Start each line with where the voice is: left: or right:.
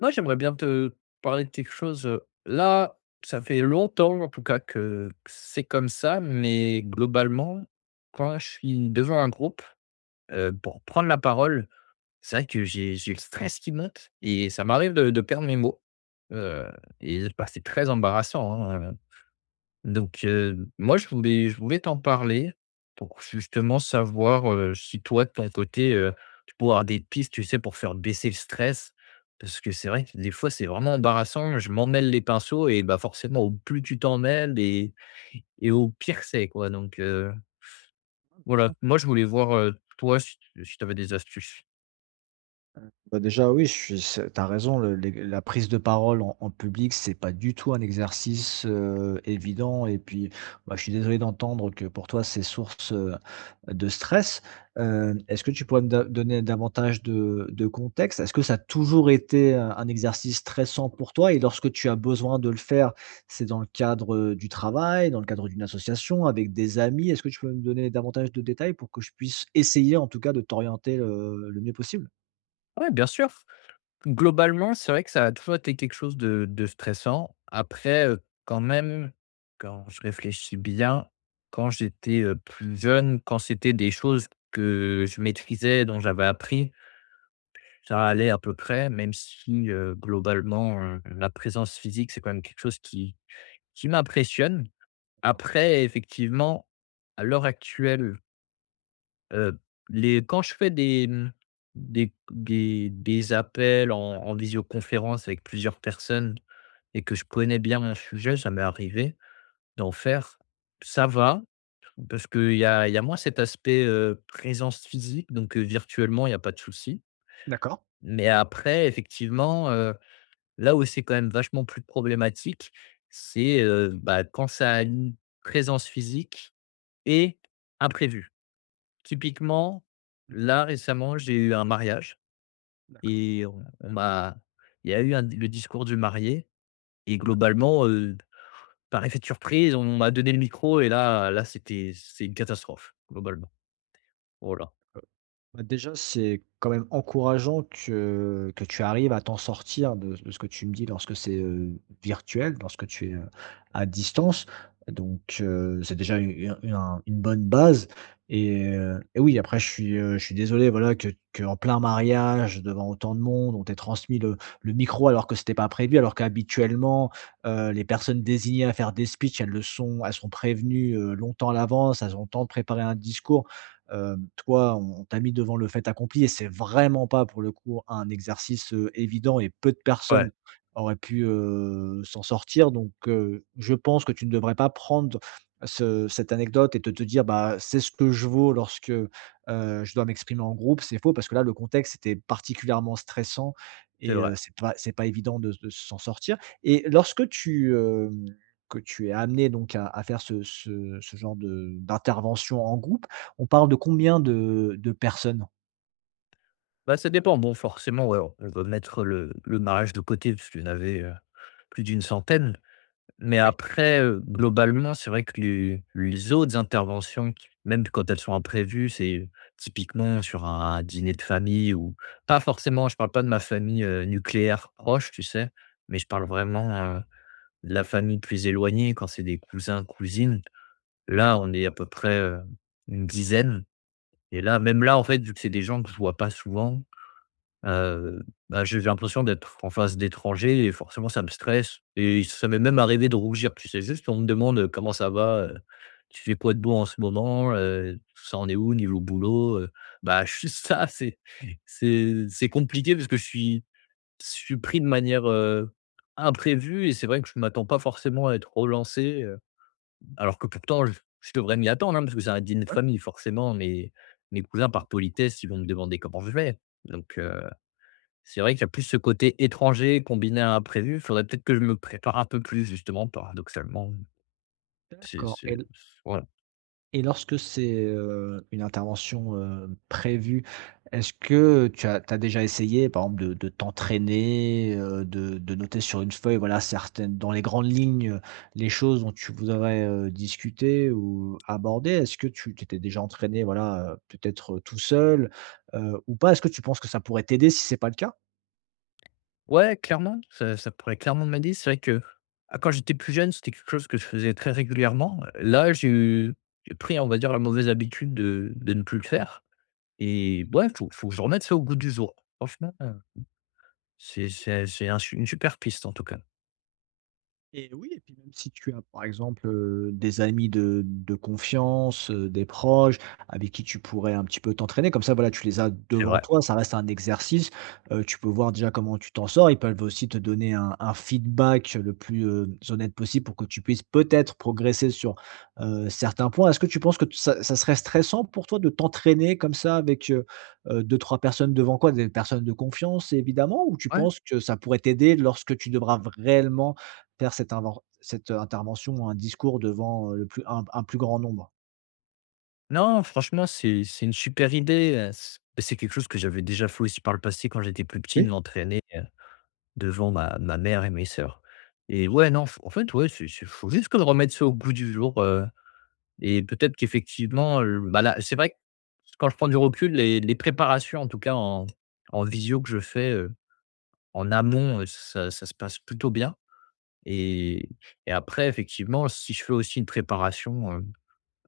left: Moi, j'aimerais bien te parler de quelque chose. Là, ça fait longtemps, en tout cas, que c'est comme ça, mais globalement, quand je suis devant un groupe, pour prendre la parole, c'est vrai que j'ai le stress qui monte et ça m'arrive de perdre mes mots. Euh, et bah, c'est très embarrassant, hein. Donc, moi je voulais t'en parler pour justement savoir, si toi de ton côté, tu pouvais avoir des pistes, tu sais, pour faire baisser le stress. Parce que c'est vrai que des fois c'est vraiment embarrassant, je m'en mêle les pinceaux et bah, forcément au plus tu t'en mêles et au pire c'est quoi donc, voilà.
right: Sûr.
left: Moi je voulais voir, toi si tu avais des astuces.
right: Bah, déjà, oui, je suis c'est tu raison, le les la prise de parole en public, c'est pas du tout un exercice, évident et puis, bah, je suis désolé d'entendre que pour toi, c'est source, de stress. Est-ce que tu pourrais me da donner davantage de contexte? Est-ce que ça a toujours été un exercice stressant pour toi et lorsque tu as besoin de le faire, c'est dans le cadre, du travail, dans le cadre d'une association, avec des amis? Est-ce que tu peux me donner davantage de détails pour que je puisse essayer en tout cas de t'orienter, le mieux possible?
left: Ouais, bien sûr. Globalement, c'est vrai que ça a toujours été quelque chose de stressant. Après, quand même, quand je réfléchis bien, quand j'étais, plus jeune, quand c'était des choses que je maîtrisais, dont j'avais appris, ça allait à peu près, même si, globalement, la présence physique, c'est quand même quelque chose qui m'impressionne. Après, effectivement, à l'heure actuelle. Heu, les quand je fais des, mmh, des appels en visioconférence avec plusieurs personnes et que je connais bien mon sujet, ça m'est arrivé d'en faire. Ça va, parce qu'il y a moins cet aspect, présence physique, donc virtuellement, il y a pas de souci. Mais après, effectivement, là où c'est quand même vachement plus problématique, c'est, bah, quand ça a une présence physique et imprévu. Typiquement, là, récemment, j'ai eu un mariage et on m'a il y a eu un le discours du marié et
right: Ouais,
left: globalement, par effet de surprise, on m'a donné le micro et là, c'est une catastrophe, globalement. Voilà.
right: d'accord. Bah, déjà, c'est quand même encourageant que tu arrives à t'en sortir de ce que tu me dis lorsque c'est, virtuel, lorsque tu es, à distance. Donc, c'est déjà une un une bonne base et oui, après, je suis désolé, voilà, que en plein mariage, devant autant de monde, on t'ait transmis le micro alors que c'était pas prévu, alors qu'habituellement, les personnes désignées à faire des speeches, elles sont prévenues, longtemps à l'avance, elles ont le temps de préparer un discours. Toi, on t'a mis devant le fait accompli et c'est vraiment pas pour le coup un exercice, évident et peu de
left: Ouais,
right: personnes auraient pu, s'en sortir donc je pense que tu ne devrais pas prendre ce cette anecdote et te dire: «Bah, c'est ce que je vaux lorsque, je dois m'exprimer en groupe». C'est faux parce que là, le contexte était particulièrement stressant
left: c'est
right: et
left: vrai.
right: c'est pas évident de s'en sortir et lorsque tu, que tu es amené donc à faire ce genre de d'intervention en groupe, on parle de combien de personnes?
left: Bah, ça dépend. Bon, forcément, ouais, on peut mettre le mariage de côté puisqu'il y en avait, plus d'une centaine. Mais
right: Oui.
left: après, globalement, c'est vrai que les autres interventions, même quand elles sont imprévues, c'est typiquement sur un dîner de famille ou pas forcément, je parle pas de ma famille, nucléaire proche, tu sais? Mais je parle vraiment, heu, de la famille plus éloignée quand c'est des cousins, cousines. Là, on est à peu près, une dizaine. Et là, même là, en fait, vu que c'est des gens que je vois pas souvent, Heu, bah, j'ai l'impression d'être en face d'étrangers et forcément ça me stresse et ça m'est même arrivé de rougir, tu sais? Juste on me demande: Comment ça va? Tu fais quoi de beau en ce moment? Ça en est où niveau boulot?» Bah, juste ça c'est compliqué parce que je suis pris de manière, imprévue et c'est vrai que je ne m'attends pas forcément à être relancé, alors que pourtant je devrais m'y attendre, hein, parce que c'est un dîner de famille forcément mes cousins par politesse, ils vont me demander comment je vais donc c'est vrai qu'il y a plus ce côté étranger combiné à imprévu. Il faudrait peut-être que je me prépare un peu plus justement, paradoxalement.
right: D'accord
left: C'est voilà.
right: et lorsque c'est, une intervention, prévue, est-ce que tu as tu déjà essayé, par exemple, de t'entraîner, de noter sur une feuille, voilà, certaines dans les grandes lignes, les choses dont tu voudrais, discuter ou aborder? Est-ce que tu t'étais déjà entraîné, voilà, peut-être, tout seul, ou pas? Est-ce que tu penses que ça pourrait t'aider si c'est pas le cas?
left: Ouais, clairement, ça pourrait clairement m'aider. C'est vrai que, ah, quand j'étais plus jeune, c'était quelque chose que je faisais très régulièrement. Là, j'ai pris, on va dire, la mauvaise habitude de ne plus le faire et ouais, faut que je remette ça au goût du jour. Franchement, c'est un su une super piste en tout cas.
right: Et oui, et puis même si tu as, par exemple, des amis de confiance, des proches avec qui tu pourrais un petit peu t'entraîner comme ça, voilà, tu les as
left: C'est
right: devant
left: vrai.
right: toi, ça reste un exercice, tu peux voir déjà comment tu t'en sors. Ils peuvent aussi te donner un feedback le plus, honnête possible pour que tu puisses peut-être progresser sur, certains points. Est-ce que tu penses que t ça serait stressant pour toi de t'entraîner comme ça avec, 2-3 personnes devant quoi? Des personnes de confiance évidemment ou tu
left: Ouais.
right: penses que ça pourrait t'aider lorsque tu devras réellement faire cette intervention ou un discours devant, le plus un plus grand nombre.
left: Non, franchement, c'est une super idée, c'est quelque chose que j'avais déjà fait aussi par le passé quand j'étais plus petit, de
right: Oui,
left: m'entraîner, devant ma mère et mes sœurs et ouais, non, f en fait, ouais, il faut juste que je remette ça au goût du jour, et peut-être qu'effectivement, bah, là, c'est vrai que quand je prends du recul, les préparations, en tout cas en visio que je fais, en amont, ça se passe plutôt bien et et après effectivement, si je fais aussi une préparation,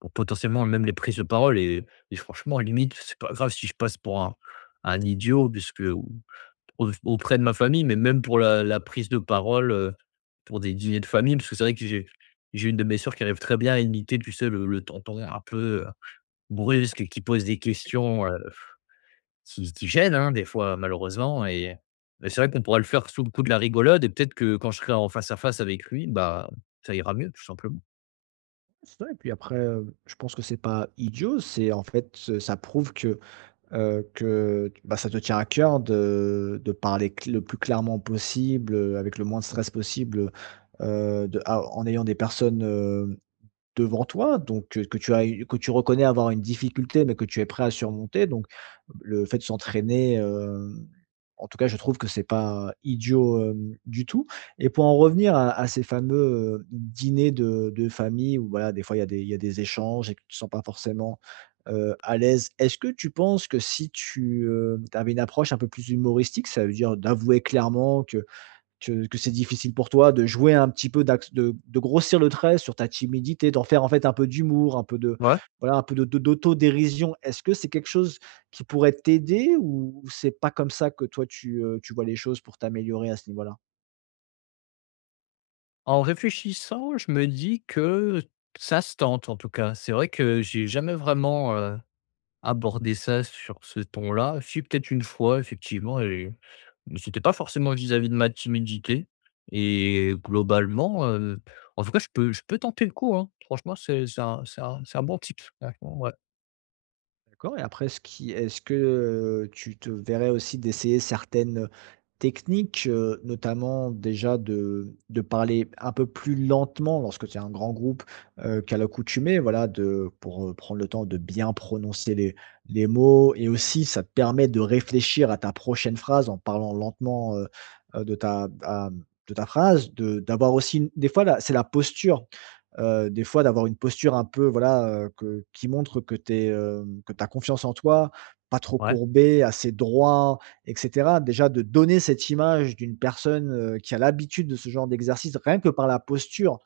left: pour potentiellement même les prises de parole et franchement limite, c'est pas grave si je passe pour un idiot puisque au auprès de ma famille, mais même pour la prise de parole, pour des dîners de famille. Parce que c'est vrai que j'ai une de mes sœurs qui arrive très bien à imiter, tu sais, le tonton un peu, brusque qui pose des questions, qui gênent, hein, des fois malheureusement et c'est vrai qu'on pourrait le faire sous le coup de la rigolade et peut-être que quand je serai en face à face avec lui, bah, ça ira mieux tout simplement.
right: c'est ça et puis après, je pense que c'est pas idiot, c'est en fait, ça prouve que, bah, ça te tient à cœur de parler cl le plus clairement possible, avec le moins de stress possible, de a en ayant des personnes, devant toi, donc que tu as eu que tu reconnais avoir une difficulté, mais que tu es prêt à surmonter, donc le fait de s'entraîner, en tout cas, je trouve que c'est pas idiot, du tout et pour en revenir à ces fameux, dîners de famille où voilà, des fois, il y a des échanges et que tu ne te sens pas forcément, à l'aise. Est-ce que tu penses que si tu, tu avais une approche un peu plus humoristique, ça veut dire d'avouer clairement que c'est difficile pour toi de jouer un petit peu, de grossir le trait sur ta timidité, d'en faire en fait un peu d'humour, un peu de
left: Ouais.
right: voilà, un peu de d'autodérision. Est-ce que c'est quelque chose qui pourrait t'aider ou c'est pas comme ça que toi tu, tu vois les choses pour t'améliorer à ce niveau-là?
left: En réfléchissant, je me dis que ça se tente, en tout cas. C'est vrai que j'ai jamais vraiment, abordé ça sur ce ton-là. Si, peut-être une fois, effectivement et mais c'était pas forcément vis-à-vis de ma timidité et globalement, en tout cas, je peux tenter le coup, hein. Franchement, c'est un bon tip. Franchement, ouais.
right: D'accord et après ce qui est-ce que, tu te verrais aussi d'essayer certaines techniques, notamment déjà de parler un peu plus lentement lorsque tu es un grand groupe, qu'à l'accoutumée, voilà, de pour, prendre le temps de bien prononcer les mots et aussi ça te permet de réfléchir à ta prochaine phrase en parlant lentement, de ta à, de ta phrase, de d'avoir aussi une des fois la c'est la posture. Des fois d'avoir une posture un peu voilà, que qui montre que t'es es, que tu as confiance en toi, pas trop
left: Ouais,
right: courbé, assez droit et cetera. Déjà de donner cette image d'une personne, qui a l'habitude de ce genre d'exercice rien que par la posture,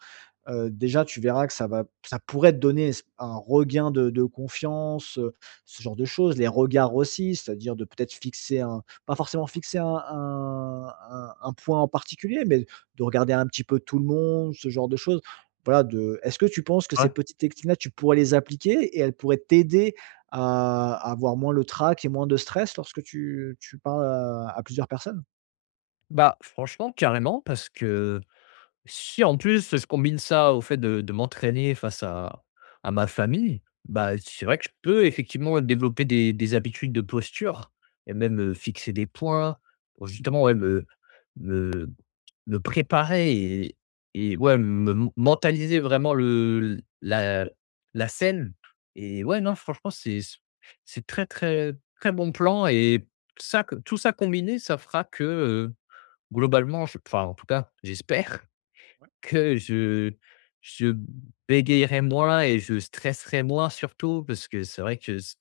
right: déjà, tu verras que ça pourrait te donner s un regain de confiance, ce genre de choses. Les regards aussi, c'est-à-dire de peut-être fixer un pas forcément fixer un point en particulier, mais de regarder un petit peu tout le monde, ce genre de choses. Voilà, de est-ce que tu penses que ces
left: ouais.
right: petites techniques-là, tu pourrais les appliquer et elles pourraient t'aider à avoir moins le trac et moins de stress lorsque tu parles à plusieurs personnes?
left: Bah, franchement, carrément. Parce que si en plus, je combine ça au fait de m'entraîner face à ma famille, bah, c'est vrai que je peux effectivement développer des habitudes de posture et même, fixer des points pour justement, ouais, me me préparer et ouais, me mentaliser vraiment le la la scène et ouais, non, franchement, c'est très, très, très bon plan et ça, tout ça combiné, ça fera que, globalement, je enfin, en tout cas, j'espère, que je bégayerais moins et je stresserais moins surtout parce que c'est vrai que s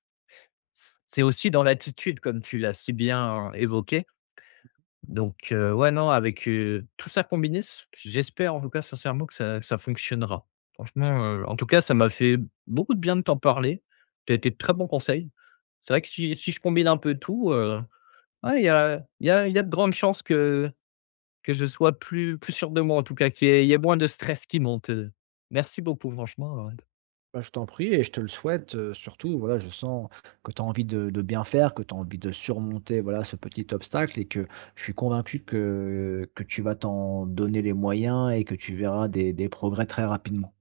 left: c'est aussi dans l'attitude comme tu l'as si bien évoqué. Donc ouais, non, avec, tout ça combiné, s j'espère en tout cas sincèrement que ça fonctionnera. Franchement, en tout cas, ça m'a fait beaucoup de bien de t'en parler. Tu as été de très bons conseils. C'est vrai que si je combine un peu tout, ouais, il y a il y a il y a de grandes chances que je sois plus sûr de moi en tout cas, qu'il y ait moins de stress qui monte. Merci beaucoup franchement.
right: Bah, je t'en prie et je te le souhaite, surtout, voilà, je sens que tu as envie de bien faire, que tu as envie de surmonter, voilà, ce petit obstacle et que je suis convaincu que tu vas t'en donner les moyens et que tu verras des progrès très rapidement.